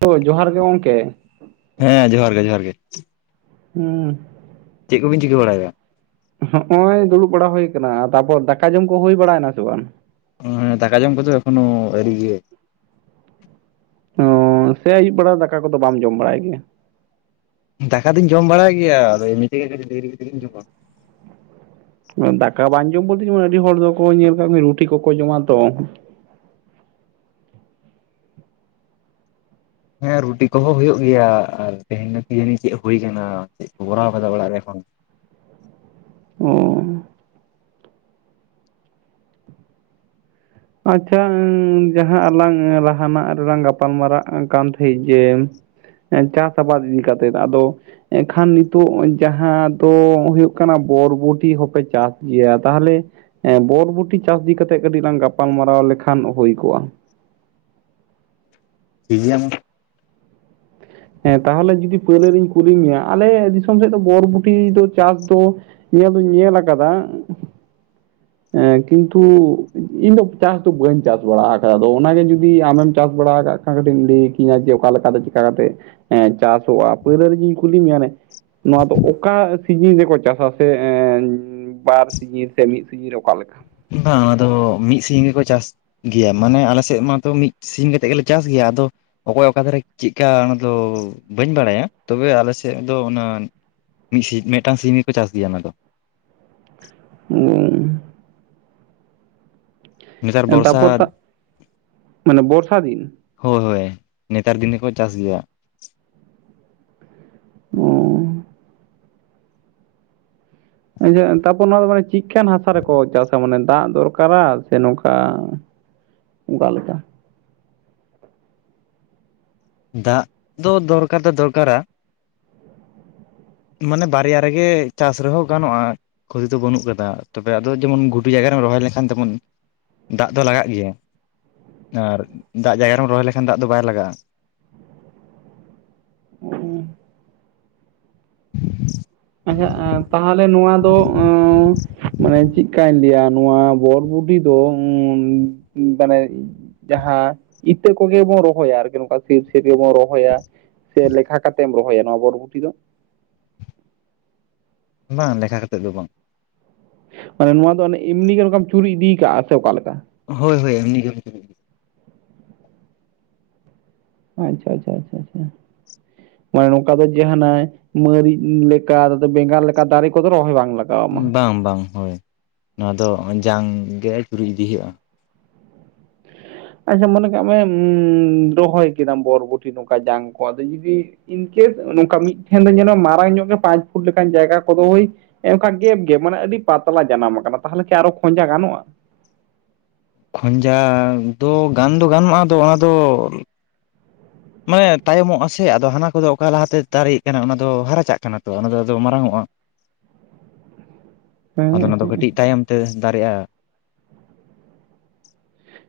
ᱛᱚ ᱡᱚᱦᱟᱨ ᱜᱮ ᱜᱚᱢᱠᱮ᱾ ᱦᱮᱸ ᱡᱚᱦᱟᱨ ᱜᱮ ᱡᱚᱦᱟᱨ ᱜᱮ᱾ ᱦᱩᱸᱻ ᱪᱮᱫ ᱠᱚᱵᱤᱱ ᱪᱤᱠᱟᱹ ᱵᱟᱲᱟᱭᱮᱫᱟ? ᱦᱚᱸᱜ ᱚᱭ ᱫᱩᱲᱩᱵ ᱵᱟᱲᱟ ᱦᱩᱭ ᱠᱟᱱᱟ ᱛᱟᱯᱚᱨ ᱫᱟᱠᱟ ᱡᱚᱢ ᱠᱚ ᱦᱩᱭ ᱵᱟᱲᱟᱭᱱᱟ ᱥᱮ ᱵᱟᱝ? ᱮᱸ ᱫᱟᱠᱟ ᱡᱚᱢ ᱠᱚᱛᱚ ᱮᱠᱷᱚᱱᱳ ᱟᱲᱨᱤ ᱜᱮ᱾ ᱚᱻ ᱥᱮ ᱟᱹᱭᱩᱵ ᱵᱮᱲᱟ ᱫᱟᱠᱟ ᱠᱚᱫᱚ ᱵᱟᱢ ᱡᱚᱢ ᱵᱟᱲᱟᱭ ᱜᱮᱭᱟ? ᱫᱟᱠᱟ ᱫᱚᱧ ᱡᱚᱢ ᱵᱟᱲᱟᱭ ᱜᱮᱭᱟ ᱟᱫᱚ ᱮᱢᱱᱤ ᱛᱮᱜᱮ ᱠᱟᱹᱴᱤᱡ ᱫᱮᱨᱤ ᱠᱟᱛᱮᱜᱤᱧ ᱡᱚᱢᱟ᱾ ᱫᱟᱠᱟ ᱵᱟᱝ ᱡᱚᱢ ᱵᱚᱞᱛᱮ ᱡᱮᱢᱚᱱ ᱟᱹᱰᱤ ᱦᱚᱲ ᱫᱚᱠᱚ ᱧᱮᱞ ᱠᱟᱜ ᱠᱚ ᱨᱩᱴᱤ ᱠᱚᱠᱚ ᱡᱚᱢᱟ ᱛᱚ᱾ ᱦᱮᱸ ᱨᱩᱴᱤ ᱠᱚᱦᱚᱸ ᱦᱩᱭᱩᱜ ᱜᱮᱭᱟ ᱟᱨ ᱛᱮᱦᱮᱧ ᱱᱟᱹᱠᱤ ᱡᱟᱹᱱᱤ ᱪᱮᱫ ᱦᱩᱭ ᱟᱠᱟᱱᱟ ᱪᱮᱫ ᱠᱚ ᱠᱚᱨᱟᱣ ᱟᱠᱟᱫᱟ ᱚᱲᱟᱜ ᱨᱮ ᱮᱠᱷᱚᱱ᱾ ᱚᱻ ᱟᱪᱪᱷᱟ ᱡᱟᱦᱟᱸ ᱟᱞᱟᱝ ᱞᱟᱦᱟᱱᱟᱜ ᱨᱮᱞᱟᱝ ᱜᱟᱯᱟᱞ ᱢᱟᱨᱟᱜ ᱠᱟᱱ ᱛᱟᱦᱮᱸᱜ ᱡᱮ, ᱪᱟᱥ ᱟᱵᱟᱫ ᱤᱫᱤ ᱠᱟᱛᱮᱜ ᱟᱫᱚ ᱮᱱᱠᱷᱟᱱ ᱱᱤᱛᱚᱜ ᱡᱟᱦᱟᱸ ᱫᱚ ᱦᱩᱭᱩᱜ ᱠᱟᱱᱟ ᱵᱚᱨᱵᱚᱴᱤ ᱦᱚᱸᱯᱮ ᱪᱟᱥ ᱜᱮᱭᱟ ᱛᱟᱦᱚᱞᱮ ᱦᱮᱸ ᱵᱚᱨᱵᱚᱴᱤ ᱪᱟᱥ ᱤᱫᱤ ᱠᱟᱛᱮᱜ ᱠᱟᱹᱴᱤᱡ ᱞᱟᱝ ᱜᱟᱯᱟᱞ ᱢᱟᱨᱟᱣ ᱞᱮᱠᱷᱟᱱ ᱦᱩᱭ ᱠᱚᱜᱼᱟ᱾ ᱴᱷᱤᱠ ᱜᱮᱭᱟ ᱢᱟ᱾ ᱦᱮᱸ ᱛᱟᱦᱚᱞᱮ ᱡᱩᱫᱤ ᱯᱳᱭᱞᱳ ᱨᱤᱧ ᱠᱩᱞᱤ ᱢᱮᱭᱟ ᱟᱞᱮ ᱫᱤᱥᱚᱢ ᱥᱮᱫ ᱫᱚ ᱵᱚᱨᱵᱩᱴᱤ ᱫᱚ ᱪᱟᱥ ᱫᱚ ᱤᱭᱟᱹ ᱫᱩᱧ ᱧᱮᱞ ᱟᱠᱟᱫᱟ [inaudible] ᱠᱤᱱᱛᱩ ᱤᱧ ᱫᱚ ᱪᱟᱥ ᱫᱚ ᱵᱟᱹᱧ ᱪᱟᱥ ᱵᱟᱲᱟ ᱟᱠᱟᱫᱟ ᱟᱫᱚ ᱚᱱᱟᱜᱮ ᱡᱩᱫᱤ ᱟᱢᱮᱢ ᱪᱟᱥ ᱵᱟᱲᱟ ᱟᱠᱟᱫ ᱠᱟᱹᱴᱤᱡᱮᱢ ᱞᱟᱹᱭ ᱠᱤᱧᱟᱹ ᱡᱮ ᱚᱠᱟ ᱞᱮᱠᱟ ᱞᱮᱠᱟᱛᱮ ᱪᱤᱠᱟ ᱠᱟᱛᱮᱜ ᱮ ᱪᱟᱥᱚᱜᱼᱟ ᱯᱳᱭᱞᱳ ᱨᱮᱜᱮᱧ ᱠᱩᱞᱤ ᱢᱮᱭᱟ ᱟᱱᱮ ᱱᱚᱣᱟ ᱫᱚ ᱚᱠᱟ ᱥᱤᱡᱤᱱ ᱨᱮᱠᱚ ᱪᱟᱥᱟ ᱥᱮ ᱵᱟᱨ ᱥᱟᱜᱤ ᱥᱮ ᱢᱤᱫ ᱥᱟᱜᱤ ᱨᱮ ᱚᱠᱟ ᱞᱮᱠᱟ ᱵᱟᱝ ᱟᱫᱚ ᱢᱤᱫ ᱥᱤᱧ ᱜᱮᱠᱚ ᱪᱟᱥ ᱜᱮᱭᱟ ᱢᱟᱱᱮ ᱟᱞᱮ ᱥᱮᱫ ᱢᱟᱛᱚ ᱢᱤᱫ ᱥᱤᱧ ᱠᱟᱛᱮᱫ ᱜᱮᱞᱮ ᱪᱟᱥ ᱜᱮᱭᱟ ᱟᱫᱚ, ᱚᱠᱚᱭ ᱚᱠᱟ ᱫᱷᱟᱨᱮ ᱪᱮᱫᱠᱟ ᱚᱱᱟᱫᱚ ᱵᱟᱹᱧ ᱵᱟᱲᱟᱭᱟ ᱛᱚᱵᱮ ᱟᱞᱮ ᱥᱮᱫ ᱫᱚ ᱚᱱᱟ ᱢᱤᱫ ᱢᱤᱫᱴᱟᱝ ᱥᱤᱢᱤ ᱠᱚ ᱪᱟᱥ ᱜᱮᱭᱟ ᱚᱱᱟ ᱫᱚ᱾ ᱦᱩᱸ ᱱᱮᱛᱟᱹᱨ ᱚ ᱛᱟᱯᱚᱨ ᱵᱚᱨᱥᱟᱫ ᱛᱟ ᱢᱟᱱᱮ ᱵᱚᱨᱥᱟ ᱫᱤᱱ ᱦᱳᱭ ᱦᱳᱭ ᱱᱮᱛᱟᱨ ᱫᱤᱱᱮᱠᱚ ᱪᱟᱥ ᱜᱮᱭᱟ᱾ ᱦᱩᱸ ᱟᱪᱷᱟ ᱛᱟᱨᱯᱚᱨ ᱱᱚᱣᱟ ᱫᱚ ᱢᱟᱱᱮ ᱪᱮᱫᱠᱟᱱ ᱦᱟᱥᱟ ᱨᱮᱠᱚ ᱪᱟᱥᱟ ᱢᱟᱱᱮ ᱫᱟᱜ ᱫᱚᱨᱠᱟᱨᱟ ᱥᱮ ᱱᱚᱝᱠᱟ ᱚᱠᱟ ᱞᱮᱠᱟ ᱫᱟᱜ ᱫᱚ ᱫᱚᱨᱠᱟᱨ ᱛᱮ ᱫᱚᱨᱠᱟᱨᱟ ᱢᱟᱱᱮ ᱵᱟᱨᱭᱟ ᱨᱮᱜᱮ ᱪᱟᱥ ᱨᱮᱦᱚᱸ ᱜᱟᱱᱚᱜᱼᱟ᱾ ᱠᱷᱚᱛᱤ ᱫᱚ ᱵᱟᱹᱱᱩᱜ ᱠᱟᱫᱟ ᱛᱚᱵᱮ ᱟᱫᱚ ᱡᱮᱢᱚᱱ ᱜᱷᱩᱴᱩ ᱡᱟᱭᱜᱟ ᱨᱮᱢ ᱨᱚᱦᱚᱭ ᱞᱮᱱᱠᱷᱟᱱ ᱡᱮᱢᱚᱱ ᱫᱟᱜ ᱫᱚ ᱞᱟᱜᱟᱜ ᱜᱮᱭᱟ ᱟᱨ ᱫᱟᱜ ᱡᱟᱭᱜᱟ ᱨᱮᱢ ᱨᱚᱦᱚᱭ ᱞᱮᱠᱷᱟᱱ ᱫᱟᱜ ᱫᱚ ᱵᱟᱭ ᱞᱟᱜᱟᱜᱼᱟ᱾ ᱦᱩᱸ ᱟᱪᱪᱷᱟ ᱮ ᱛᱟᱦᱚᱞᱮ ᱱᱚᱣᱟ ᱫᱚ ᱢᱟᱱᱮ ᱪᱮᱫᱠᱟᱧ ᱞᱟᱹᱭᱟ ᱱᱚᱣᱟ ᱵᱚᱨᱵᱩᱰᱤ ᱫᱚ ᱢᱟᱱᱮ ᱡᱟᱦᱟᱸ ᱤᱛᱟᱹ ᱠᱚᱜᱮ ᱵᱚᱱ ᱨᱚᱦᱚᱭᱟ ᱟᱨᱠᱤ ᱱᱚᱝᱠᱟ ᱥᱤᱨᱥᱤᱨ ᱜᱮᱵᱚᱱ ᱨᱚᱦᱚᱭᱟ᱾ ᱥᱮ ᱞᱮᱠᱷᱟ ᱠᱟᱛᱮᱢ ᱨᱚᱦᱚᱭᱟ ᱱᱚᱣᱟ ᱵᱚᱨᱵᱩᱚᱴᱤ ᱫᱚ? ᱵᱟᱝ ᱞᱮᱠᱷᱟ ᱠᱟᱛᱮᱫ ᱫᱚ ᱵᱟᱝ᱾ ᱢᱟᱱᱮ ᱱᱚᱣᱟ ᱫᱚ ᱮᱢᱱᱤᱜᱮ ᱱᱚᱝᱠᱟᱢ ᱪᱩᱨᱩᱡ ᱤᱫᱤ ᱟᱠᱟ ᱥᱮ ᱚᱠᱟ ᱞᱮᱠᱟ? ᱦᱳᱭ ᱦᱳᱭ ᱮᱢᱱᱤ ᱜᱮ ᱟᱪᱪᱷᱟ ᱟᱪᱪᱷᱟ ᱪᱷᱟ ᱪᱷᱟ᱾ ᱢᱟᱱᱮ ᱱᱚᱝᱠᱟ ᱫᱚ ᱡᱟᱦᱱᱟᱜ ᱢᱟ. ᱨᱤᱪ ᱞᱮᱠᱟ ᱵᱮᱸᱜᱟᱲ ᱞᱮᱠᱟ ᱫᱟᱨᱮ ᱠᱚᱫᱚ ᱨᱚᱦᱚᱭ ᱵᱟᱝ ᱞᱟᱜ ᱵᱟᱝ ᱵᱟᱝ ᱦᱳᱭ ᱱᱚᱣᱟ ᱫᱚ ᱡᱟᱝ ᱜᱮ ᱪᱩᱨᱩᱡ ᱤᱫᱤ ᱦᱩᱭᱩᱜᱼᱟ᱾ ᱟᱪᱪᱷᱟ ᱢᱚᱱᱮ ᱠᱟᱜ ᱢᱮ ᱨᱚᱦᱚᱭ ᱠᱮᱫᱟᱢ ᱵᱚᱨᱵᱚᱴᱤ ᱱᱚᱝᱠᱟ ᱡᱟᱝ ᱠᱚ ᱟᱫᱚ ᱡᱩᱫᱤ? ᱤᱱᱠᱮᱥ ᱱᱚᱝᱠᱟ ᱢᱤᱫ ᱴᱷᱮᱱ ᱫᱚ ᱧᱮᱱᱚᱜᱼᱟ ᱢᱟᱨᱟᱝ ᱧᱚᱜ ᱜᱮ ᱯᱟᱸᱪ ᱯᱷᱩᱴ ᱞᱮᱠᱟᱱ ᱡᱟᱭᱜᱟ ᱠᱚᱫᱚ ᱦᱳᱭ᱾ ᱚᱱᱠᱟ ᱜᱮᱯ ᱜᱮ ᱢᱟᱱᱮ ᱟᱹᱰᱤ ᱯᱟᱛᱞᱟ ᱡᱟᱱᱟᱢ ᱟᱠᱟᱱᱟ ᱛᱟᱦᱚᱞᱮ ᱠᱤ ᱟᱨᱚ ᱠᱷᱡᱟ ᱜᱟᱱᱚᱜᱼᱟ? ᱠᱷᱚᱸᱡᱟ ᱫᱚ ᱜᱟᱱ ᱫᱚ ᱜᱟᱱᱚᱜᱼᱟ ᱟᱫᱚ ᱚᱱᱟ ᱫᱚ᱾ ᱢᱟᱭᱮ ᱛᱟᱭᱚᱢᱚᱜᱼᱟ ᱥᱮ ᱟᱫᱚ ᱦᱟᱱᱟ ᱠᱚᱫᱚ ᱚᱠᱟ ᱞᱟᱦᱟᱛᱮ ᱫᱟᱨᱮᱜ ᱠᱟᱱᱟ ᱚᱱᱟ ᱫᱚ ᱦᱟᱨᱟᱪᱟᱜ ᱠᱟᱱᱟ ᱛᱚ ᱚᱱᱟ ᱫᱚ ᱢᱟᱨᱟᱝᱟ ᱚᱜᱼᱟ᱾ ᱟᱫᱚ ᱦᱮᱸ ᱚᱱᱟ ᱫᱚ ᱠᱟᱹᱴᱤᱡ ᱛᱟᱭᱚᱢ ᱛᱮ ᱫᱟᱨᱮᱜᱼᱟ᱾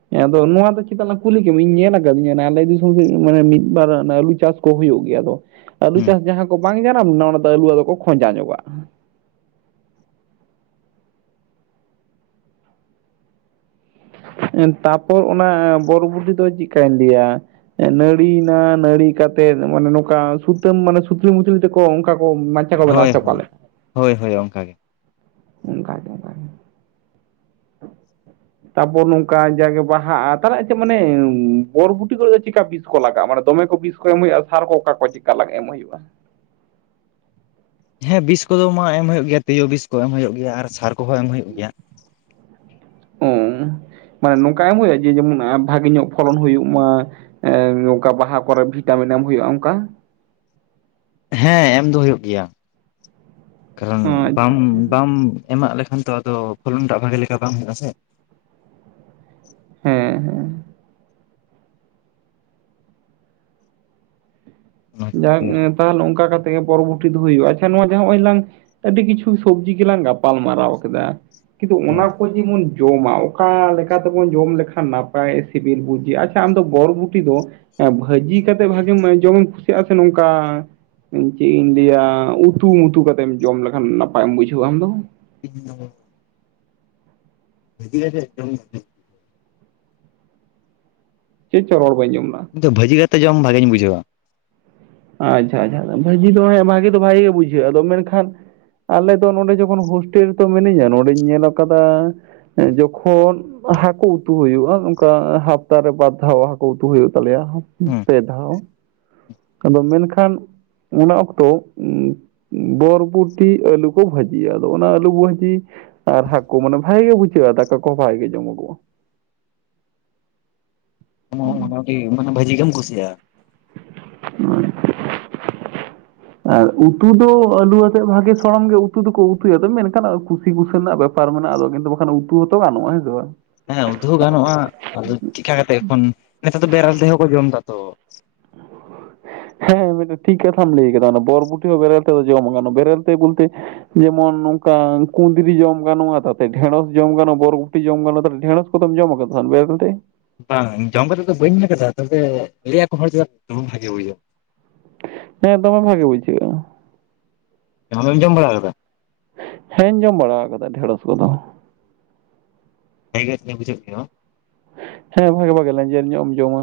ᱦᱮᱸ ᱟᱫᱚ ᱱᱚᱣᱟ ᱫᱚ ᱪᱮᱫᱟᱜ ᱞᱟᱝ ᱠᱩᱞᱤ ᱠᱮ ᱢᱮ ᱤᱧ ᱧᱮᱞ ᱟᱠᱟᱫᱤᱧᱟ ᱟᱞᱮ ᱫᱤᱥᱚᱢ ᱨᱮ ᱢᱟᱱᱮ ᱢᱤᱫ ᱵᱟᱨ ᱟᱞᱩ ᱪᱟᱥ ᱠᱚ ᱦᱩᱭᱩᱜ ᱜᱮᱭᱟ ᱟᱫᱚ ᱟᱹᱞᱩ ᱦᱩᱸ ᱪᱟᱥ ᱡᱟᱦᱟᱸ ᱠᱚ ᱵᱟᱝ ᱡᱟᱱᱟᱢ ᱞᱮᱱᱟ ᱚᱱᱟ ᱫᱚ ᱟᱹᱞᱩᱫᱚᱠᱚ ᱠᱷᱚᱸᱡᱟ ᱧᱚᱜᱚᱜᱼᱟ᱾ ᱛᱟᱯᱚᱨ ᱚᱱᱟ ᱵᱚᱨᱚ ᱵᱩᱰᱤ ᱫᱚ ᱪᱮᱫᱠᱟᱧ ᱞᱟᱹᱭᱟ? ᱟ. ᱱᱟ. ᱲᱤᱭᱮᱱᱟ ᱱᱟᱹᱲᱤ ᱠᱟᱛᱮ ᱢᱟᱱᱮ ᱱᱚᱝᱠᱟ ᱥᱩᱛᱟᱹᱢ ᱢᱟᱱᱮ ᱥᱩᱛᱞᱤ ᱢᱩᱛᱞᱤ ᱛᱮᱠᱚ ᱚᱝᱠᱟ ᱠᱚ ᱠᱚ ᱵᱮᱱᱟᱣᱟ ᱦᱳᱭ ᱥᱮ ᱦᱳᱭ ᱚᱠᱟᱞᱮᱠᱟ ᱦᱳᱭ ᱦᱳᱭ ᱚᱱᱠᱟ ᱜᱮ᱾ ᱚᱱᱠᱟ ᱜᱮ ᱚᱱᱠᱟᱜᱮ᱾ ᱛᱟᱯᱚᱨ ᱱᱚᱝᱠᱟ ᱡᱟᱜᱮ ᱵᱟᱦᱟᱜᱼᱟ ᱛᱟᱦᱮ ᱪᱮᱫ ᱢᱟᱱᱮ ᱵᱚᱨᱵᱩᱴᱤ ᱠᱚᱨᱮ ᱫᱚ ᱪᱮᱠᱟ ᱵᱤᱥ ᱠᱚ ᱞᱟᱜᱟᱜᱼᱟ ᱢᱟᱱᱮ ᱫᱚᱢᱮ ᱠᱚ ᱵᱤᱥ? ᱮᱢ ᱦᱩᱭᱩᱜᱼᱟ ᱥᱟᱨ ᱠᱚ ᱚᱠᱟ ᱠᱚ ᱪᱮᱠᱟ ᱮᱢ ᱦᱩᱭᱩᱜᱼᱟ? ᱦᱮᱸ ᱵᱤᱥ ᱠᱚᱫᱚ ᱢᱟ ᱮᱢ ᱦᱩᱭᱩᱜ ᱜᱮᱭᱟ ᱛᱤᱭᱩ ᱵᱤᱥ ᱠᱚ ᱮᱢ ᱦᱩᱭᱩᱜ ᱜᱮᱭᱟ ᱟᱨ ᱥᱟᱨ ᱠᱚᱦᱚᱸ ᱮᱢ ᱦᱩᱭᱩᱜ ᱜᱮᱭᱟ᱾ [inaudible] ᱚ ᱢᱟᱱᱮ ᱱᱚᱝᱠᱟ ᱮᱢ ᱦᱩᱭᱩᱜᱼᱟ ᱡᱮ ᱡᱮᱢᱚᱱ ᱵᱷᱟᱜᱮ ᱧᱚᱜ ᱯᱷᱚᱞᱚᱱ ᱦᱩᱭᱩᱜ ᱢᱟ? ᱮ ᱚᱱᱠᱟ ᱵᱟᱦᱟ ᱠᱚᱨᱮ ᱵᱷᱤᱴᱟᱢᱤᱱ ᱮᱢ ᱦᱩᱭᱩᱜᱼᱟ ᱚᱱᱠᱟ? ᱦᱮᱸ ᱮᱢ ᱫᱚ ᱦᱩᱭᱩᱜ ᱜᱮᱭᱟ ᱠᱟᱨᱚᱱ ᱵᱟᱢ ᱟᱪᱪᱷᱟ ᱟᱪᱪᱷᱟ ᱵᱟᱢ ᱮᱢᱟᱜ ᱞᱮᱠᱷᱟᱱ ᱛᱚ ᱟᱫᱚ ᱯᱷᱚᱞᱚᱱᱴᱟᱜ ᱵᱷᱟᱜᱮ ᱞᱮᱠᱟ ᱵᱟᱝ ᱦᱩᱭᱩᱜᱼᱟ ᱥᱮ᱾ ᱦᱮᱸ ᱦᱮᱸ᱾ ᱚᱱᱟ ᱠᱷᱟᱹᱛᱤᱨ ᱡᱟᱠ ᱛᱮᱜᱮ ᱟᱨᱠᱤ᱾ ᱛᱟᱦᱚᱞᱮ ᱚᱱᱠᱟ ᱠᱟᱛᱮᱜ ᱜᱮ ᱯᱚᱨᱚᱵᱚᱨᱛᱤ ᱫᱚ ᱦᱩᱭᱩᱜᱼᱟ ᱟᱪᱪᱷᱟ ᱱᱚᱣᱟ ᱱᱚᱭᱞᱟᱝ ᱟᱹᱰᱤ ᱠᱤᱪᱷᱩ ᱥᱚᱵᱡᱤ ᱜᱮᱞᱟᱝ ᱜᱟᱯᱟᱞ ᱢᱟᱨᱟᱣ ᱠᱮᱫᱟ ᱠᱤᱱᱛᱩ ᱦᱮᱸ ᱚᱱᱟ ᱠᱚ ᱡᱮᱢᱚᱱ ᱡᱚᱢᱟ ᱚᱠᱟ ᱞᱮᱠᱟ ᱛᱮᱵᱚᱱ ᱡᱚᱢ ᱞᱮᱠᱷᱟᱱ ᱱᱟᱯᱟᱭ ᱥᱤᱵᱤᱞ ᱵᱩᱡᱷᱟᱹᱜ ᱟᱪᱪᱷᱟ ᱟᱢᱫᱚ ᱜᱚᱨᱵᱩᱴᱤ ᱫᱚ ᱮᱸ ᱵᱷᱟᱹᱡᱤ ᱠᱟᱛᱮᱫ ᱵᱷᱟᱜᱮᱢᱟᱜ ᱡᱚᱢᱮᱢ ᱠᱩᱥᱤᱼᱟ ᱥᱮ ᱱᱚᱝᱠᱟ ᱪᱮᱫ ᱤᱧ ᱞᱟᱹᱭᱟ ᱩᱛᱩᱢᱩᱛᱩ ᱠᱟᱛᱮᱢ ᱡᱚᱢ ᱞᱮᱠᱷᱟᱱ ᱱᱟᱯᱟᱭᱮᱢ ᱵᱩᱡᱷᱟᱹᱣᱟ ᱟᱢᱫᱚ? [unintelligible] [unintelligible] ᱴᱤᱠ ᱟᱪᱮ ᱡᱚᱢ ᱪᱮᱫ ᱪᱚ ᱨᱚᱲ ᱵᱟᱹᱧ ᱡᱚᱢᱞᱚᱻᱟ? ᱤᱫᱚ ᱵᱷᱟᱹᱡᱤ ᱠᱟᱛᱮ ᱡᱚᱢ ᱵᱷᱟᱜᱮᱧ ᱵᱩᱡᱷᱟᱹᱣᱟ᱾ ᱟᱪᱪᱷᱟ ᱟᱪᱪᱷᱟ ᱵᱷᱟᱹᱡᱤ ᱫᱚ ᱦᱮᱸ ᱵᱷᱟᱜᱤ ᱫᱚ ᱵᱷᱟᱭᱤ ᱜᱮ ᱵᱩᱡᱷᱟᱹᱜᱼᱟ ᱟᱫᱚ ᱢᱮᱱᱠᱷᱟᱱ ᱟᱞᱮᱫᱚ ᱱᱚᱸᱰᱮ ᱡᱚᱠᱷᱚᱱ ᱦᱳᱥᱴᱮᱞ ᱨᱮᱛᱚ ᱢᱤᱱᱤᱧᱟ ᱱᱚᱸᱰᱮᱧ ᱧᱮᱞ ᱟᱠᱟᱫᱟ ᱡᱚᱠᱷᱚᱱ ᱦᱟᱹᱠᱩ ᱩᱛᱩ ᱦᱩᱭᱩᱜᱼᱟ ᱚᱝᱠᱟ ᱦᱟᱯᱛᱟᱨᱮ ᱵᱟᱨ ᱫᱷᱟᱣ ᱦᱟᱹᱠᱩ ᱩᱛᱩ ᱦᱩᱭᱩᱜ ᱛᱟᱞᱮᱭᱟ᱾ ᱦᱮᱸ ᱯᱮ ᱫᱷᱟᱣ ᱟᱫᱚ ᱢᱮᱱᱠᱷᱟᱱ ᱚᱱᱟ ᱚᱠᱛᱚ ᱩᱸ ᱵᱚᱨᱵᱩᱴᱤ ᱟᱹᱞᱩ ᱠᱚ ᱵᱷᱟᱹᱡᱤᱭᱟ ᱟᱫᱚ ᱚᱱᱟ ᱟᱹᱞᱩ ᱵᱷᱟᱹᱡᱤ ᱟᱨ ᱦᱟᱹᱠᱩ ᱢᱟᱱᱮ ᱵᱷᱟᱜᱮ ᱜᱮ ᱵᱩᱡᱷᱟᱹᱜᱼᱟ ᱫᱟᱠᱟ ᱠᱚ ᱵᱷᱟᱜᱮ ᱜᱮ ᱡᱚᱢᱚᱜᱚᱜᱼᱟ᱾ [unintelligible] ᱚᱱᱟᱜᱤ ᱢᱟᱱᱮ ᱵᱷᱟᱹᱡᱤ ᱜᱮᱢ ᱠᱩᱥᱤᱭᱟ [inaudible] [inaudible] ᱟᱨ ᱩᱛᱩ ᱫᱚ ᱟᱹᱞᱩ ᱣᱟᱛᱮᱜ ᱵᱷᱟᱜᱮ ᱥᱚᱲᱚᱢ ᱜᱮ ᱩᱛᱩ ᱫᱚᱠᱚ ᱩᱛᱩᱭᱟ ᱟᱫᱚ ᱢᱮᱱᱠᱷᱟᱱ ᱠᱩᱥᱤ ᱵᱩᱥᱟᱹ ᱨᱮᱱᱟᱜ ᱵᱮᱯ ᱯᱟᱨ ᱢᱮᱱᱟᱜᱼᱟ ᱟᱫᱚ ᱠᱤᱱᱛᱩ ᱵᱟᱠᱷᱟᱱ ᱩᱛᱩ ᱦᱚᱸ ᱛᱚ ᱜᱟᱱᱚᱜᱼᱟ ᱦᱮᱹᱥᱮ ᱵᱟᱝ᱾ ᱦᱮᱸ ᱩᱛᱩᱦᱚᱸ ᱜᱟᱱᱚᱜᱼᱟ ᱟᱫᱚ ᱪᱮᱤᱠᱟ ᱠᱟᱛᱮᱜ ᱮᱠᱷᱚᱱ ᱱᱮᱛᱟᱨ ᱫᱚ ᱵᱮᱨᱮᱞ ᱛᱮᱦᱚᱸ ᱠᱚ ᱡᱚᱢᱫᱟᱛᱚ᱾ ᱦᱮᱸ ᱢᱤᱜᱴᱮᱡ ᱴᱷᱤᱠ ᱠᱟᱛᱷᱟᱢ ᱞᱟᱹᱭ ᱠᱟᱫᱟ ᱚᱱᱟ ᱵᱚᱨ ᱵᱩᱴᱤ ᱦᱚᱸ ᱵᱮᱨᱮᱞ ᱛᱮᱠᱚ ᱡᱚᱢᱟᱠᱟᱱᱟ ᱵᱮᱨᱮᱞ ᱛᱮ ᱵᱩᱞᱛᱮ ᱡᱮᱢᱚᱱ ᱱᱚᱝᱠᱟ ᱠᱩᱸᱫᱨᱤ ᱡᱚᱢ ᱜᱟᱱᱚᱜᱼᱟ ᱛᱟᱛᱮ ᱰᱷᱮᱹᱲᱚᱥ ᱡᱚᱢ ᱜᱟᱱᱚᱜᱼᱟ ᱵᱚᱨᱵᱳᱴᱤ ᱡᱚᱢ ᱜᱟᱱᱚᱜᱼᱟ ᱛᱟ ᱰᱷᱮᱸᱲᱚᱥ ᱠᱚᱫᱚᱢ ᱡᱚᱢ ᱠᱟᱫᱟ ᱵᱮᱨᱮᱞ ᱛᱮ? ᱵᱟᱝ ᱡᱚᱢ ᱠᱟᱛᱮᱜ ᱫᱚ ᱵᱟᱹᱧ ᱧᱮᱞ ᱠᱟᱫᱟ ᱛᱚᱵᱮ ᱞᱟᱹᱭᱟᱠᱚ ᱦᱚᱲ ᱪᱮᱠᱟᱛᱮ [unintelligible] ᱦᱮᱸ ᱫᱚᱢᱮ ᱵᱷᱟᱹᱜᱮ ᱵᱩᱡᱷᱟᱹᱜᱼᱟ᱾ ᱟᱡᱮᱢ ᱡᱚᱢ ᱵᱟᱲᱟᱣ ᱠᱟᱫᱟ? ᱦᱮᱸᱧ ᱡᱚᱢ ᱵᱟᱲᱟᱣ ᱠᱟᱫᱟ ᱰᱷᱮᱸᱲᱚᱥ ᱠᱚᱫᱚ᱾ ᱦᱮᱜᱮ [unintelligible] ᱵᱩᱡᱷᱟᱹᱣ ᱠᱮᱜᱟᱢ? ᱦᱮᱸ ᱵᱷᱟᱜᱮ ᱵᱷᱟᱜᱮ ᱞᱮᱸᱡᱮᱨ ᱧᱚᱜ ᱮᱢ ᱡᱚᱢᱟ᱾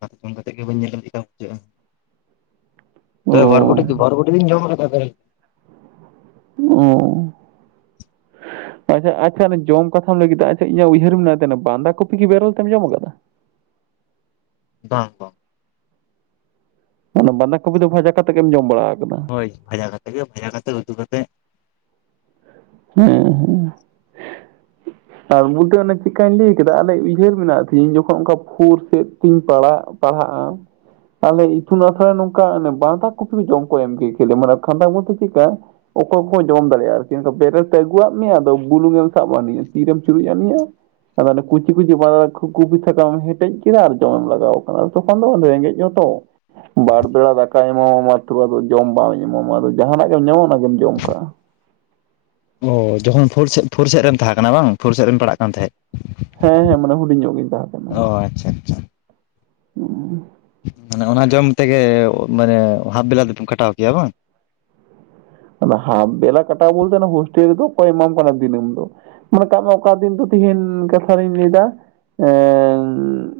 [unintelligible] ᱠᱟᱛᱮᱜ ᱜᱮ ᱵᱮᱱ ᱧᱮᱞᱮ ᱧᱟᱢᱟ ᱠᱮᱜᱟ ᱡᱮ ᱚ ᱛᱚᱵᱮ ᱵᱟᱨ ᱠᱩᱴᱤ ᱠᱤ ᱵᱚᱨ ᱠᱩᱴᱤ ᱵᱤᱱ ᱡᱚᱢ ᱠᱟᱫᱟ ᱵᱮᱨᱮᱞ ᱩᱸ᱾ [inaudible] ᱟᱪᱪᱷᱟ ᱟᱪᱪᱷᱟ ᱚᱱᱟ ᱡᱚᱢ ᱡᱚᱛᱷᱟᱢ ᱞᱟᱹᱭ ᱠᱮᱫᱟ ᱟᱪᱪᱷᱟ ᱤᱧᱟᱹᱜ ᱩᱭᱦᱟᱹᱨ ᱢᱮᱱᱟᱛᱮᱱᱟ ᱵᱟᱸᱫᱟ ᱠᱚᱯᱤ ᱠᱤ ᱵᱮᱨᱮᱞ ᱛᱮᱢ ᱡᱚᱢ ᱟᱠᱟᱫᱟ? ᱵᱟᱝ ᱵᱟᱝ᱾ ᱚᱱᱟ ᱵᱟᱸᱫᱟ ᱠᱚᱯᱤ ᱫᱚ ᱵᱷᱟᱡᱟ ᱠᱟᱛᱮᱜ ᱜᱮᱢ ᱡᱚᱢ ᱵᱟᱲᱟᱣ ᱠᱟᱫᱟ᱾ ᱦᱳᱭ ᱵᱷᱟ ᱠᱟᱛᱮᱜ ᱜᱮ ᱵᱷᱟᱡᱟ ᱠᱟᱛᱮᱜ ᱩᱛᱩ ᱠᱟᱛᱮᱜ ᱦᱮ ᱦᱮ᱾ [inaudible] ᱟᱨ ᱵᱩᱫᱟᱹ ᱚᱱᱮ ᱪᱮᱠᱟᱧ ᱞᱟᱹᱭ ᱠᱮᱫᱟ ᱟᱞᱮ ᱩᱭᱦᱟᱹᱨ ᱢᱮᱱᱟᱜ ᱛᱤᱧ ᱡᱚᱠᱷᱚᱱ ᱚᱱᱠᱟ ᱯᱷᱳ ᱥᱮᱜ ᱤᱧ ᱯᱟᱲᱟᱜ ᱯᱟᱲᱦᱟᱜᱼᱟ᱾ ᱟᱞᱮ ᱤᱛᱩᱱ ᱟᱥᱲᱟ ᱱᱚᱝᱠᱟ ᱚᱱᱮ ᱵᱟᱸᱫᱷᱟ ᱠᱩᱯᱤ ᱠᱚ ᱡᱚᱢ ᱠᱚ ᱮᱢ ᱠᱮ ᱠᱮᱞᱮ ᱢᱟᱱᱮ ᱠᱷᱟᱸᱫᱟ ᱵᱚᱞᱛᱮ ᱪᱤᱜᱠᱟ ᱚᱠᱚᱭ ᱠᱚ ᱡᱚᱢ ᱫᱟᱲᱮᱭᱟᱜᱼᱟ ᱟᱨᱠᱤ ᱱᱤᱛᱚ ᱵᱮᱨᱮᱞ ᱛᱮ ᱟᱹᱜᱩᱣᱟᱜ ᱢᱮᱭᱟ ᱟᱫᱚ ᱵᱩᱞᱩᱝᱮᱢ ᱥᱟᱵ ᱟᱱᱤ-ᱟ ᱛᱤᱨᱮᱢ ᱪᱩᱨᱩᱡ ᱟᱱᱤᱜᱟ ᱟᱫᱚ ᱚᱱᱮ ᱠᱩᱪᱤ ᱠᱩᱪᱤ ᱵᱟᱫᱟ ᱠᱩᱯᱤ ᱥᱟᱠᱟᱢ ᱦᱮᱴᱮᱡ ᱠᱮᱫᱟ ᱟᱨ ᱡᱚᱢ ᱞᱟᱜᱟᱣ ᱠᱟᱱᱟ᱾ ᱛᱚᱠᱷᱚᱱ ᱫᱚ ᱨᱮᱸᱜᱮᱡ ᱦᱚᱸ ᱛᱚ ᱵᱟᱨ ᱵᱮᱲᱟ ᱫᱟᱠᱟ ᱧᱟᱢᱚᱜ-ᱟ ᱢᱟᱸᱛᱨᱚ ᱟᱫᱚ ᱡᱚᱢ ᱵᱟᱢ ᱮᱢᱟᱢᱟ ᱟᱫᱚ ᱡᱟᱦᱟᱱᱟᱜ ᱜᱮᱢ ᱧᱟᱢᱟ ᱚᱱᱟᱜᱮᱢ ᱡᱚᱢ ᱠᱟᱜᱼᱟ᱾ ᱚ ᱡᱚᱠᱷᱚᱱ ᱯᱷᱩᱨ ᱥᱮᱜ ᱯᱷᱩᱨ ᱥᱮᱜ ᱨᱮᱢ ᱛᱟᱦᱮᱸ ᱠᱟᱱᱟ ᱵᱟᱝ ᱯᱷᱳᱨ ᱥᱮᱜ ᱨᱮᱢ ᱯᱟᱲᱟᱜ ᱠᱟᱱ ᱛᱮᱦᱮᱸᱜ᱾ ᱦᱮᱸ ᱦᱮᱸ ᱢᱟᱱᱮ ᱦᱩᱰᱤᱧ ᱧᱚᱜ ᱜᱤᱧ ᱛᱟᱦᱮᱸ ᱠᱟᱱᱟ᱾ ᱚ ᱟᱪᱪᱷᱟ ᱟᱪᱪᱷᱟ [unintelligible] ᱢᱟᱱᱮ ᱚᱱᱟ ᱡᱚᱢ ᱛᱮᱜᱮ ᱢᱟᱱᱮ ᱦᱟᱯ ᱵᱮᱞᱟ ᱫᱚᱯᱮ ᱠᱷᱴᱟᱣ ᱠᱮᱭᱟ ᱵᱟᱝ? ᱟᱫᱚ ᱦᱟᱵ ᱵᱮᱞᱟ ᱠᱟᱴᱟᱣ ᱵᱚᱞᱛᱮ ᱚᱱᱟ ᱦᱳᱥᱴᱮᱞ ᱨᱮᱫᱚ ᱚᱠᱚᱭ ᱮᱢᱟᱢ ᱠᱟᱱᱟ ᱫᱤᱱᱟᱹᱢ ᱫᱚ᱾ ᱢᱚᱱᱮ ᱠᱟᱜ ᱢᱮ ᱚᱠᱟ ᱫᱤᱱ ᱫᱚ ᱛᱤᱦᱤᱧ ᱠᱟᱛᱷᱟ ᱨᱤᱧ ᱞᱟᱹᱭᱫᱟ ᱮᱧ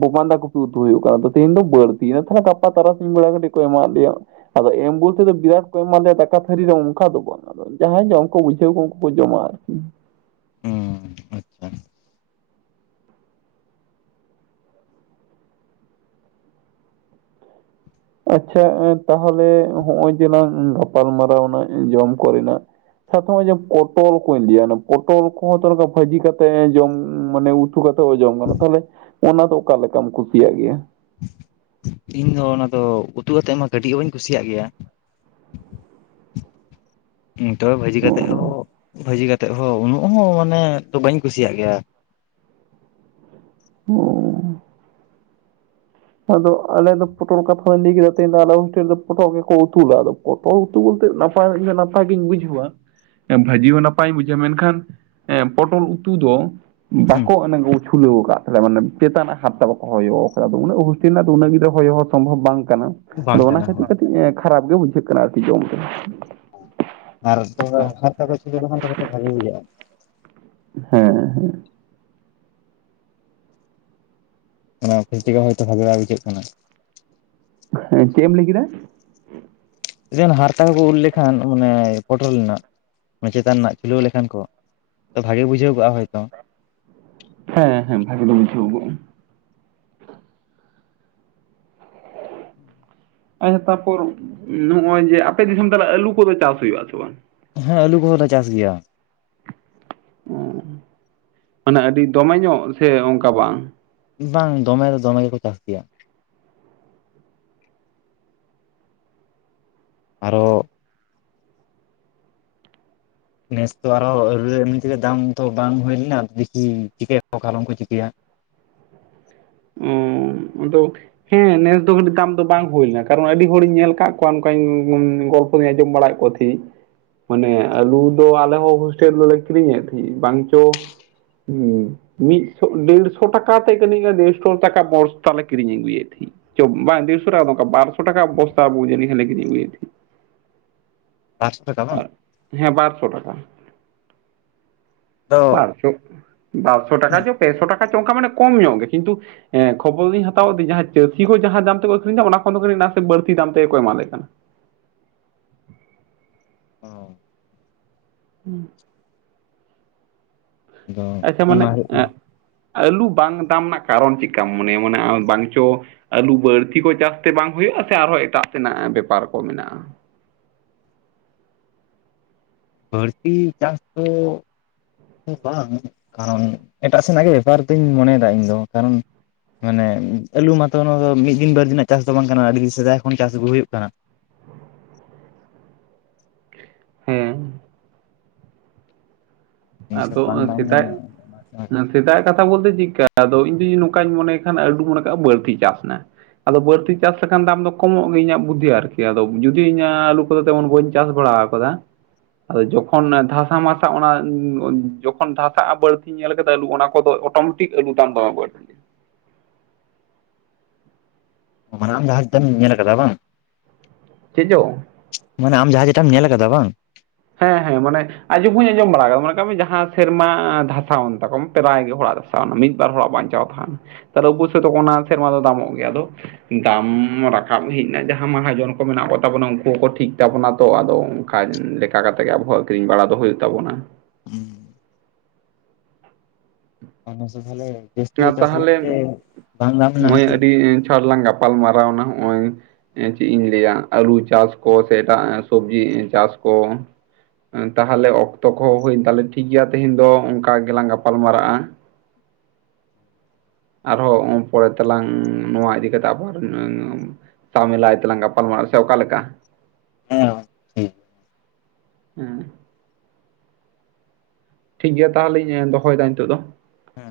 ᱵᱚᱵᱟᱱᱫᱟ ᱠᱚᱯᱤ ᱩᱛᱩ ᱦᱩᱭᱩᱜ ᱠᱟᱱᱟ ᱟᱫᱚ ᱛᱮᱦᱮᱧ ᱫᱚ ᱵᱟᱹᱲᱛᱤᱭᱮᱱᱟ ᱛᱟᱦᱞᱮ ᱜᱟᱯᱟ ᱛᱟᱨᱟᱥᱤᱧ ᱵᱮᱲᱟ ᱠᱟᱹᱴᱤᱡ ᱠᱚ ᱮᱢᱟᱣᱟᱜ ᱞᱮᱭᱟ᱾ ᱟᱫᱚ ᱮᱢ ᱵᱩᱞᱛᱮ ᱫᱚ ᱵᱤᱨᱟᱴ ᱠᱚ ᱮᱢᱟ ᱞᱮᱭᱟ ᱫᱟᱠᱟ ᱛᱷᱟᱹᱨᱤ ᱨᱮ ᱚᱱᱠᱟ ᱫᱚ ᱵᱟᱝ ᱡᱟᱦᱟᱸᱭ ᱡᱚᱢ ᱠᱚ ᱵᱩᱡᱷᱟᱹᱣ ᱠᱚ ᱩᱱᱠᱩ ᱠᱚ ᱡᱚᱢᱟ᱾ ᱦᱩᱸ ᱟᱪᱪᱷᱟ ᱟᱪᱪᱷᱟ ᱮ ᱛᱟᱦᱚᱞᱮ ᱦᱚᱜᱚᱭ ᱡᱮᱞᱟᱝ ᱜᱟᱯᱟᱞ ᱢᱟᱨᱟᱣᱱᱟ ᱡᱚᱢ ᱠᱚᱨᱮᱱᱟᱜ ᱪᱷᱟᱛᱚ ᱦᱚᱜᱚᱭ ᱡᱮᱢ ᱯᱚᱴᱚᱞ ᱠᱚᱧ ᱤᱫᱤᱭᱟ ᱚᱱᱟ ᱯᱚᱴᱚᱞ ᱠᱚᱦᱚᱸ ᱛᱚ ᱚᱱᱟ ᱫᱚ ᱵᱷᱟᱹᱡᱤ ᱠᱟᱛᱮᱜ ᱮ ᱡᱚᱢ ᱢᱟᱱᱮ ᱩᱛ ᱩᱛᱩ ᱠᱟᱛᱮ ᱦᱚ ᱡᱚᱢ ᱜᱟᱱᱚᱜ, ᱛᱟᱦᱞᱮ ᱚᱱᱟ ᱫᱚ ᱚᱠᱟ ᱞᱮᱠᱟᱢ ᱠᱩᱥᱤᱭᱟᱜ ᱜᱮᱭᱟ? ᱤᱧ ᱫᱚ ᱚᱱᱟ ᱫᱚ ᱩᱛᱩ ᱠᱟᱛᱮ ᱢᱟ ᱠᱟᱹᱴᱤᱡ ᱦᱚᱸ ᱵᱟᱹᱧ ᱠᱩᱥᱤᱭᱟᱜ ᱜᱮᱭᱟ᱾ ᱛᱚᱵᱮ ᱵᱷᱟᱹᱡᱤ ᱚ ᱠᱟᱛᱮᱜ ᱦᱚᱸ ᱵᱷᱟᱹᱡᱤ ᱠᱟᱛᱮᱜ ᱦᱚᱸ ᱩᱱᱟᱹᱜ ᱦᱚᱸ ᱢᱟᱱᱮ ᱛᱚ ᱵᱟᱹᱧ ᱠᱩᱥᱤᱭᱟᱜ ᱜᱮᱭᱟ᱾ ᱦᱩᱸ, ᱟᱫᱚ ᱟᱞᱮ ᱫᱚ ᱯᱚᱴᱚᱞ ᱠᱟᱛᱷᱟ ᱞᱟᱹᱭ ᱠᱮᱫᱟ ᱯᱚᱴᱚᱞ ᱜᱮᱠᱚ ᱩᱛᱩ ᱞᱟᱜ-ᱟ ᱟᱫᱚ, ᱯᱚᱴᱚᱞ ᱩᱛᱩ ᱵᱚᱞᱛᱮ ᱱᱟᱯᱟᱭ ᱱᱟᱯᱟᱭ ᱜᱤᱧ ᱵᱩᱡᱷᱟᱹᱣᱟ᱾ ᱵᱷᱟᱹᱡᱤ ᱦᱚᱸ ᱱᱟᱯᱟᱭᱤᱧ ᱵᱩᱡᱷᱟᱹᱣᱟ ᱢᱮᱱᱠᱷᱟᱱ ᱮᱸ ᱯᱚᱴᱚᱞ ᱩᱛᱩ ᱫᱚ, ᱦᱩᱸ ᱵᱟᱠᱚ ᱚᱱᱮ ᱩᱪᱷᱩᱞᱟᱹᱣ ᱠᱟᱫ ᱛᱟᱞᱮᱭᱟ ᱢᱟᱱᱮ ᱪᱮᱛᱟᱱᱟᱜ ᱦᱟᱨᱛᱟ ᱵᱟᱠᱚ ᱦᱚᱭᱚ ᱟᱠᱟᱫᱟ ᱟᱫᱚ ᱩᱱᱟᱹᱜ ᱨᱮᱱᱟᱜ ᱫᱚ ᱩᱱᱟᱹᱜ ᱦᱚᱭᱚ ᱦᱚ ᱥᱚᱢᱵᱷᱚᱵ ᱵᱟᱝ ᱠᱟᱱᱟ ᱟᱫᱚ ᱵᱟᱝ ᱚᱱᱟ ᱠᱟᱱᱟ ᱠᱷᱟᱹᱛᱤᱨ ᱦᱳᱭ ᱠᱟᱹᱴᱤᱡ ᱠᱷᱟᱨᱟᱯ ᱜᱮ ᱵᱩᱡᱷᱟᱹᱜ ᱠᱟᱱᱟ ᱟᱨᱠᱤ ᱡᱚᱢ ᱛᱮ᱾ ᱟᱨ ᱛᱚᱵᱮ ᱦᱟᱨᱛᱟ ᱠᱚ ᱪᱷᱩᱞᱟᱹᱣ ᱞᱮᱠᱷᱟᱱ ᱛᱚᱵᱮ ᱛᱚ ᱵᱷᱟᱜᱮ ᱵᱩᱡᱷᱟᱹᱜᱼᱟ᱾ ᱦᱮᱸ ᱦᱮᱸ᱾ ᱚᱱᱟ [unintelligible] ᱦᱚᱭᱛᱳ ᱵᱷᱟᱜᱮ ᱵᱟᱭ ᱵᱩᱡᱷᱟᱹᱜ ᱠᱟᱱᱟ᱾ ᱦᱮᱸ ᱪᱮᱫ ᱮᱢ ᱞᱟᱹᱭ ᱠᱮᱫᱟ? ᱡᱮ ᱦᱟᱨᱛᱟ ᱠᱚ ᱠᱚ ᱩᱨ ᱞᱮᱠᱷᱟᱱ ᱢᱟᱱᱮ ᱯᱚᱴᱚᱞ ᱨᱮᱱᱟᱜ ᱪᱮᱛᱟᱱ ᱨᱮᱱᱟᱜ ᱪᱷᱩᱞᱟᱹᱣ ᱞᱮᱠᱷᱟᱱ ᱠᱚ, ᱛᱚ ᱵᱷᱟᱜᱮ ᱜᱮ ᱵᱩᱡᱷᱟᱹᱣ ᱠᱚᱜᱼᱟ ᱦᱚᱭᱛᱚ᱾ ᱦᱮᱸ ᱦᱮᱸ ᱵᱷᱟᱜᱮ ᱫᱚ ᱵᱩᱡᱷᱟᱹᱣ ᱠᱚᱜ-ᱟ᱾ ᱟ ᱛᱟᱯᱚᱨ ᱱᱚᱜᱼᱚᱭ ᱡᱮ ᱟᱯᱮ ᱫᱤᱥᱚᱢ ᱛᱟᱞᱮ ᱟᱞᱩ ᱠᱚᱫᱚ ᱪᱟᱥ ᱦᱩᱭᱩᱜ ᱟᱥᱮ ᱵᱟᱝ? ᱦᱮᱸ ᱟᱹᱞᱩ ᱠᱚᱫᱚ ᱞᱮ ᱪᱟᱥ ᱜᱮᱭᱟ᱾ ᱚ, ᱢᱟᱱᱮ ᱟᱹᱰᱤ ᱫᱚᱢᱮ ᱧᱚᱜ ᱥᱮ ᱚᱱᱠᱟ ᱵᱟᱝ? ᱵᱟᱝ ᱫᱚᱢᱮ ᱫᱚ ᱫᱚᱢᱮ ᱜᱮᱠᱚ ᱪᱟᱥ ᱜᱮᱭᱟ᱾ ᱟᱨᱚ- ᱱᱮᱥ ᱛᱚ ᱟᱨᱚ ᱮ ᱮᱢᱱᱤ ᱛᱮᱜᱮ ᱫᱟᱢ ᱛᱚ ᱵᱟᱝ ᱦᱩᱭ ᱞᱮᱱᱟ ᱫᱤᱠᱤ ᱪᱤᱠᱟᱹᱭᱟᱠᱚ ᱠᱷᱞᱚᱢ ᱠᱚ ᱪᱤᱠᱟᱹᱭᱟ? ᱚ ᱟᱫᱚ, ᱦᱮᱸ ᱱᱮᱥ ᱫᱚ ᱢᱟᱱᱮ ᱫᱟᱢ ᱫᱚ ᱵᱟᱝ ᱦᱩᱭ ᱞᱮᱱᱟ ᱠᱟᱨᱚᱱ ᱟᱹᱰᱤ ᱦᱚᱲᱤᱧ ᱧᱮᱞ ᱠᱟᱫ ᱠᱚᱣᱟ ᱱᱚᱝ ᱜᱚᱞᱯᱚ ᱫᱩᱧ ᱟᱸᱡᱚᱢ ᱵᱟᱲᱟᱭᱮᱫ ᱠᱚᱣᱟ ᱛᱟᱦᱮᱸ ᱢᱟᱱᱮ ᱟᱞᱩ ᱫᱚ ᱟᱞᱮ ᱦᱚᱸ ᱦᱳᱥᱴᱮᱞ ᱨᱮᱞᱮ ᱠᱤᱨᱤᱧᱮᱫ ᱛᱟᱦᱮᱸᱫ ᱵᱟᱝ ᱪᱚ, ᱦᱩ ᱢᱤᱫᱥᱚ ᱰᱮᱲᱥᱚ ᱴᱟᱠᱟ ᱛᱮ ᱠᱟᱹᱱᱟ [unintelligible] [unintelligible] ᱴᱟᱠᱟ ᱵᱚᱥᱛᱟ ᱛᱟᱞᱮ ᱠᱤᱨᱤᱧ ᱟᱹᱜᱩᱭᱮᱫ ᱛᱟᱹᱦᱤᱡ᱾ ᱪᱚ ᱵᱟᱝ ᱫᱮᱲᱥᱚ ᱴᱟᱠᱟ ᱫᱚ ᱵᱟ ᱵᱟᱨᱥᱚ ᱴᱟᱠᱟ ᱵᱚᱥᱛᱟ ᱵᱩᱡᱟᱹᱱ ᱞᱮ ᱠᱤᱨᱤᱧ ᱟᱹᱜᱩᱭᱮᱫ ᱛᱟᱸᱦᱮᱫ᱾ ᱵᱟᱨᱥᱚ ᱴᱟᱠᱟ ᱵᱟᱝ? ᱛᱟᱦᱮᱸᱫ᱾ ᱦᱮᱸ ᱵᱟᱨᱥᱚ ᱴᱟᱠᱟ᱾ ᱟᱫᱚ ᱵᱟᱨᱥᱚ ᱵᱟᱨᱥᱚ ᱴᱟᱠᱟ ᱪᱚ ᱯᱮᱥᱚ ᱴᱟᱠᱟ ᱪᱚ ᱚᱱᱠᱟ ᱢᱟᱱ ᱠᱚᱢ ᱧᱚᱜᱚ ᱜᱮ ᱠᱤᱱᱛᱩ, ᱦᱮᱸ ᱠᱷᱚᱵᱚᱨ ᱞᱤᱧ ᱦᱟᱛᱟᱣ ᱫᱟ ᱡᱟᱦᱟᱸ ᱪᱟᱹᱥᱤ ᱠᱚ ᱡᱟᱦᱟᱸ ᱫᱟᱢ ᱛᱮᱠᱚ ᱟᱹᱠᱷᱨᱤᱧ ᱮᱫᱟ ᱚᱱᱟ ᱠᱷᱚᱱ ᱫᱚ ᱠᱟᱹᱴᱤᱡ ᱱᱟᱥᱮ ᱵᱟᱹᱲᱛᱤ ᱫᱟᱢ ᱛᱮᱠᱚ ᱮᱢᱟᱞᱮ ᱠᱟᱱᱟ᱾ ᱚ, ᱦᱩ, ᱟᱫᱚ ᱟᱪᱪᱷᱟ ᱢᱟᱱᱮ ᱚᱱᱟ ᱦᱩᱭᱩᱜ ᱠᱟᱱᱟ ᱮᱸᱜ ᱟᱹᱞᱩ ᱵᱟᱝ ᱫᱟᱢ ᱨᱮᱱᱟᱜ ᱠᱟᱨᱚᱱ ᱪᱮᱫ ᱠᱟᱢ ᱢᱚᱱᱮᱭᱟ ᱢᱟᱱᱮ ᱵᱟᱝ ᱪᱚ, ᱟᱹᱞᱩ ᱵᱟᱹᱲᱛᱤ ᱠᱚ ᱪᱟᱹᱟᱥᱛᱮ ᱵᱟᱝ ᱦᱩᱭᱩᱜᱼᱟ ᱥᱮ ᱟᱨᱦᱚᱸ ᱮᱴᱟᱜ ᱥᱮᱱᱟᱜ ᱵᱮᱯᱟᱨ ᱠᱚ ᱢᱮᱱᱟᱜᱼᱟ᱾ ᱵᱷᱟᱹᱲᱛᱤ ᱪᱟᱥ ᱫᱚ, ᱫᱚ ᱵᱟᱝ, ᱠᱟᱨᱚᱱ ᱮᱴᱟᱜ ᱥᱮᱱᱟᱜ ᱜᱮ ᱵᱮᱯᱟᱨ ᱫᱚᱧ ᱢᱚᱱᱮᱭᱮᱫᱟ ᱤᱧ ᱫᱚ ᱠᱟᱨᱚᱱ, ᱢᱟᱱᱮ ᱟᱹᱞᱩ ᱢᱟᱛᱚ ᱱᱚᱣᱟ ᱫᱚ ᱢᱤᱫ ᱫᱤᱱ ᱵᱟᱨ ᱫᱤᱱᱟᱜ ᱪᱟᱥ ᱫᱚ ᱵᱟᱝ ᱠᱟᱱᱟ ᱟᱹᱰᱤ ᱥᱮᱫᱟᱭ ᱠᱷᱚᱱ ᱪᱟᱥ ᱟᱹᱜᱩ ᱦᱩᱭᱩᱜ ᱠᱟᱱᱟ᱾ ᱦᱮᱸ, ᱱᱤᱭᱟᱹ ᱪᱷᱚᱴ ᱟᱫᱚ ᱵᱟᱝ ᱱᱚᱜ-ᱚᱭ ᱫᱟᱢ ᱥᱮᱫᱟᱭ, ᱞᱮᱱᱟ ᱚᱱᱟ ᱪᱟᱸᱫ ᱥᱮᱛᱟᱜ ᱠᱟᱛᱷᱟ ᱵᱚᱞᱛᱮ ᱪᱤᱠ ᱠᱟ ᱟᱫᱚ ᱤᱧ ᱡᱩᱫᱤ ᱱᱚᱝᱠᱟᱧ ᱢᱚᱱᱮ ᱠᱷᱟᱱ ᱟᱞᱩ ᱢᱚᱱᱮ ᱠᱟᱜᱼᱟ ᱵᱟᱹᱲᱛᱤ ᱪᱟᱥ ᱮᱱᱟ? ᱟᱫᱚ ᱵᱟᱹᱲᱛᱤ ᱪᱟᱥ ᱞᱮᱠᱷᱟᱱ ᱫᱟᱢ ᱫᱚ ᱠᱚᱢᱚᱜ ᱜᱮᱭᱟ ᱤᱧᱟᱹᱜ ᱵᱩᱫᱽᱫᱷᱤ ᱟᱨᱠᱤ ᱟᱫᱚ ᱡᱩᱫᱤ ᱤᱧᱟᱹᱜ ᱟᱞᱩ ᱠᱚᱫᱚ ᱛᱮᱢᱚᱱ ᱵᱟᱹᱧ ᱪᱟᱥ ᱵᱟᱲᱟ [unintelligible] ᱡᱚᱠᱷᱚᱱ ᱫᱷᱟᱥᱟ ᱢᱟᱥᱟ ᱚᱱᱟ᱾ ᱡᱚᱠᱷᱚᱱ ᱫᱷᱟᱥᱟᱜᱼᱟ ᱵᱟᱹᱲᱛᱤ ᱧᱮᱞ ᱠᱟᱫᱟ ᱟᱹᱞᱩ ᱚᱱᱟ ᱠᱚᱫᱚ ᱚᱴᱳᱢᱮᱴᱤᱠ ᱟᱹᱞᱩ ᱛᱟᱢ ᱫᱚ ᱵᱟᱹᱲᱛᱤ᱾ ᱢᱟᱱᱮ ᱟᱢ ᱡᱟᱦᱟ ᱛᱤᱱᱟᱹᱜ ᱮᱢ ᱧᱮᱞ ᱠᱟᱫᱟ ᱵᱟᱝ᱾ ᱪᱮᱫ ᱪᱚ? ᱢᱟᱱᱮ ᱟᱢ ᱡᱟᱦᱟᱸ ᱡᱮᱴᱟᱷᱟᱢ ᱧᱮᱞ ᱟᱠᱟᱫᱟ ᱵᱟᱝ᱾ ᱦᱮᱸ ᱦᱮᱸ ᱢᱟᱱᱮ ᱟᱡᱸᱚᱢ ᱦᱚᱸᱧ ᱟᱸᱡᱚᱢ ᱵᱟᱲᱟ ᱠᱟᱫᱟ ᱢᱚᱱᱮᱠᱟᱜ ᱢᱮ ᱡᱟᱦᱟᱸ ᱥᱮᱨᱢᱟ ᱫᱷᱟᱥᱟᱣᱮᱱ ᱛᱟᱠᱚᱢ ᱯᱮᱨᱟᱭ ᱜᱮ ᱦᱚᱲᱟᱜ᱾ ᱢᱤᱫ ᱵᱟᱨ ᱦᱚᱲᱟᱜ ᱵᱟᱧᱪᱟᱣ ᱠᱷᱟᱱ ᱛᱟᱦᱚᱞᱮ ᱚᱵᱚᱥᱥᱳᱭ ᱫᱚ ᱚᱱᱟ ᱥᱮᱨᱢᱟ ᱫᱚ ᱫᱟᱢᱚᱜ ᱜᱮᱭᱟ ᱟᱫᱚ᱾ ᱫᱟᱢ ᱨᱟᱠᱟᱵ ᱦᱮᱡ ᱮᱱᱟ ᱡᱟᱦᱟᱸ ᱢᱟᱦᱟᱡᱚᱱ ᱠᱚ ᱢᱮᱱᱟᱜ ᱠᱚᱛᱟᱵᱚᱱᱟ ᱩᱱᱠᱩ ᱦᱚᱸᱠᱚ ᱴᱷᱤᱠ ᱛᱟᱵᱚᱱᱟ ᱛᱚ ᱟᱫᱚ᱾ ᱠᱷᱟᱭ ᱞᱮᱠᱟ ᱠᱟᱛᱮ ᱜᱮ ᱟᱵᱚᱸ ᱦᱚᱸ ᱠᱤᱨᱤᱧ ᱵᱟᱲᱟ ᱫᱚ ᱦᱩᱭᱩᱜ ᱛᱟᱵᱚᱱᱟ ᱾ ᱟᱨ ᱱᱟᱥᱮ ᱛᱟᱞᱮ᱾ ᱟᱨ ᱛᱟᱦᱮᱞᱮ ᱞᱮᱱᱟ ᱱᱚᱜᱼᱚᱭ ᱦᱤᱛᱚᱜ ᱟᱹᱰᱤ ᱪᱷᱟᱲ ᱞᱟᱝ ᱜᱟᱯᱟᱞ ᱢᱟᱨᱟᱣᱱᱟ ᱱᱚᱜᱼᱚᱭ᱾ ᱪᱮᱫ ᱤᱧ ᱞᱟᱹᱭᱟ ᱟᱹᱞᱩ ᱪᱟᱥ ᱠᱚ ᱥᱮ ᱮᱴᱟᱜ ᱥᱚᱵᱡᱤ ᱪᱟᱥ ᱠᱚ᱾ ᱛᱟᱦᱮᱞᱮ ᱚᱠᱛᱚ ᱠᱚᱦᱚᱸ ᱦᱩᱭᱮᱱ ᱛᱟᱦᱮᱞᱮ ᱴᱷᱤᱠ ᱜᱮᱭᱟ ᱛᱮᱦᱮᱧ ᱫᱚ ᱚᱝᱠᱟ ᱜᱮᱞᱟᱝ ᱜᱟᱯᱟᱞ ᱢᱟᱨᱟᱜᱼᱟ ᱾ ᱟᱨᱦᱚᱸ ᱯᱚᱨᱮ ᱛᱮᱞᱟᱝ ᱱᱚᱣᱟ ᱤᱫᱤ ᱠᱟᱛᱮ ᱟᱵᱟᱨ᱾ ᱥᱟᱢᱮᱞᱟᱭ ᱛᱮ ᱞᱟᱝ ᱜᱟᱯᱟᱞ ᱢᱟᱲᱟᱜ ᱥᱮ ᱚᱠᱟ ᱞᱮᱠᱟ? ᱦᱮᱸ ᱴᱷᱤᱠ ᱦᱩᱸ᱾ ᱴᱷᱤᱠ ᱜᱮᱭᱟ ᱛᱟᱦᱚᱞᱮᱧ ᱫᱚᱦᱚᱭᱮᱫᱟ ᱱᱤᱛᱚᱜ ᱫᱚ᱾ ᱦᱮᱸ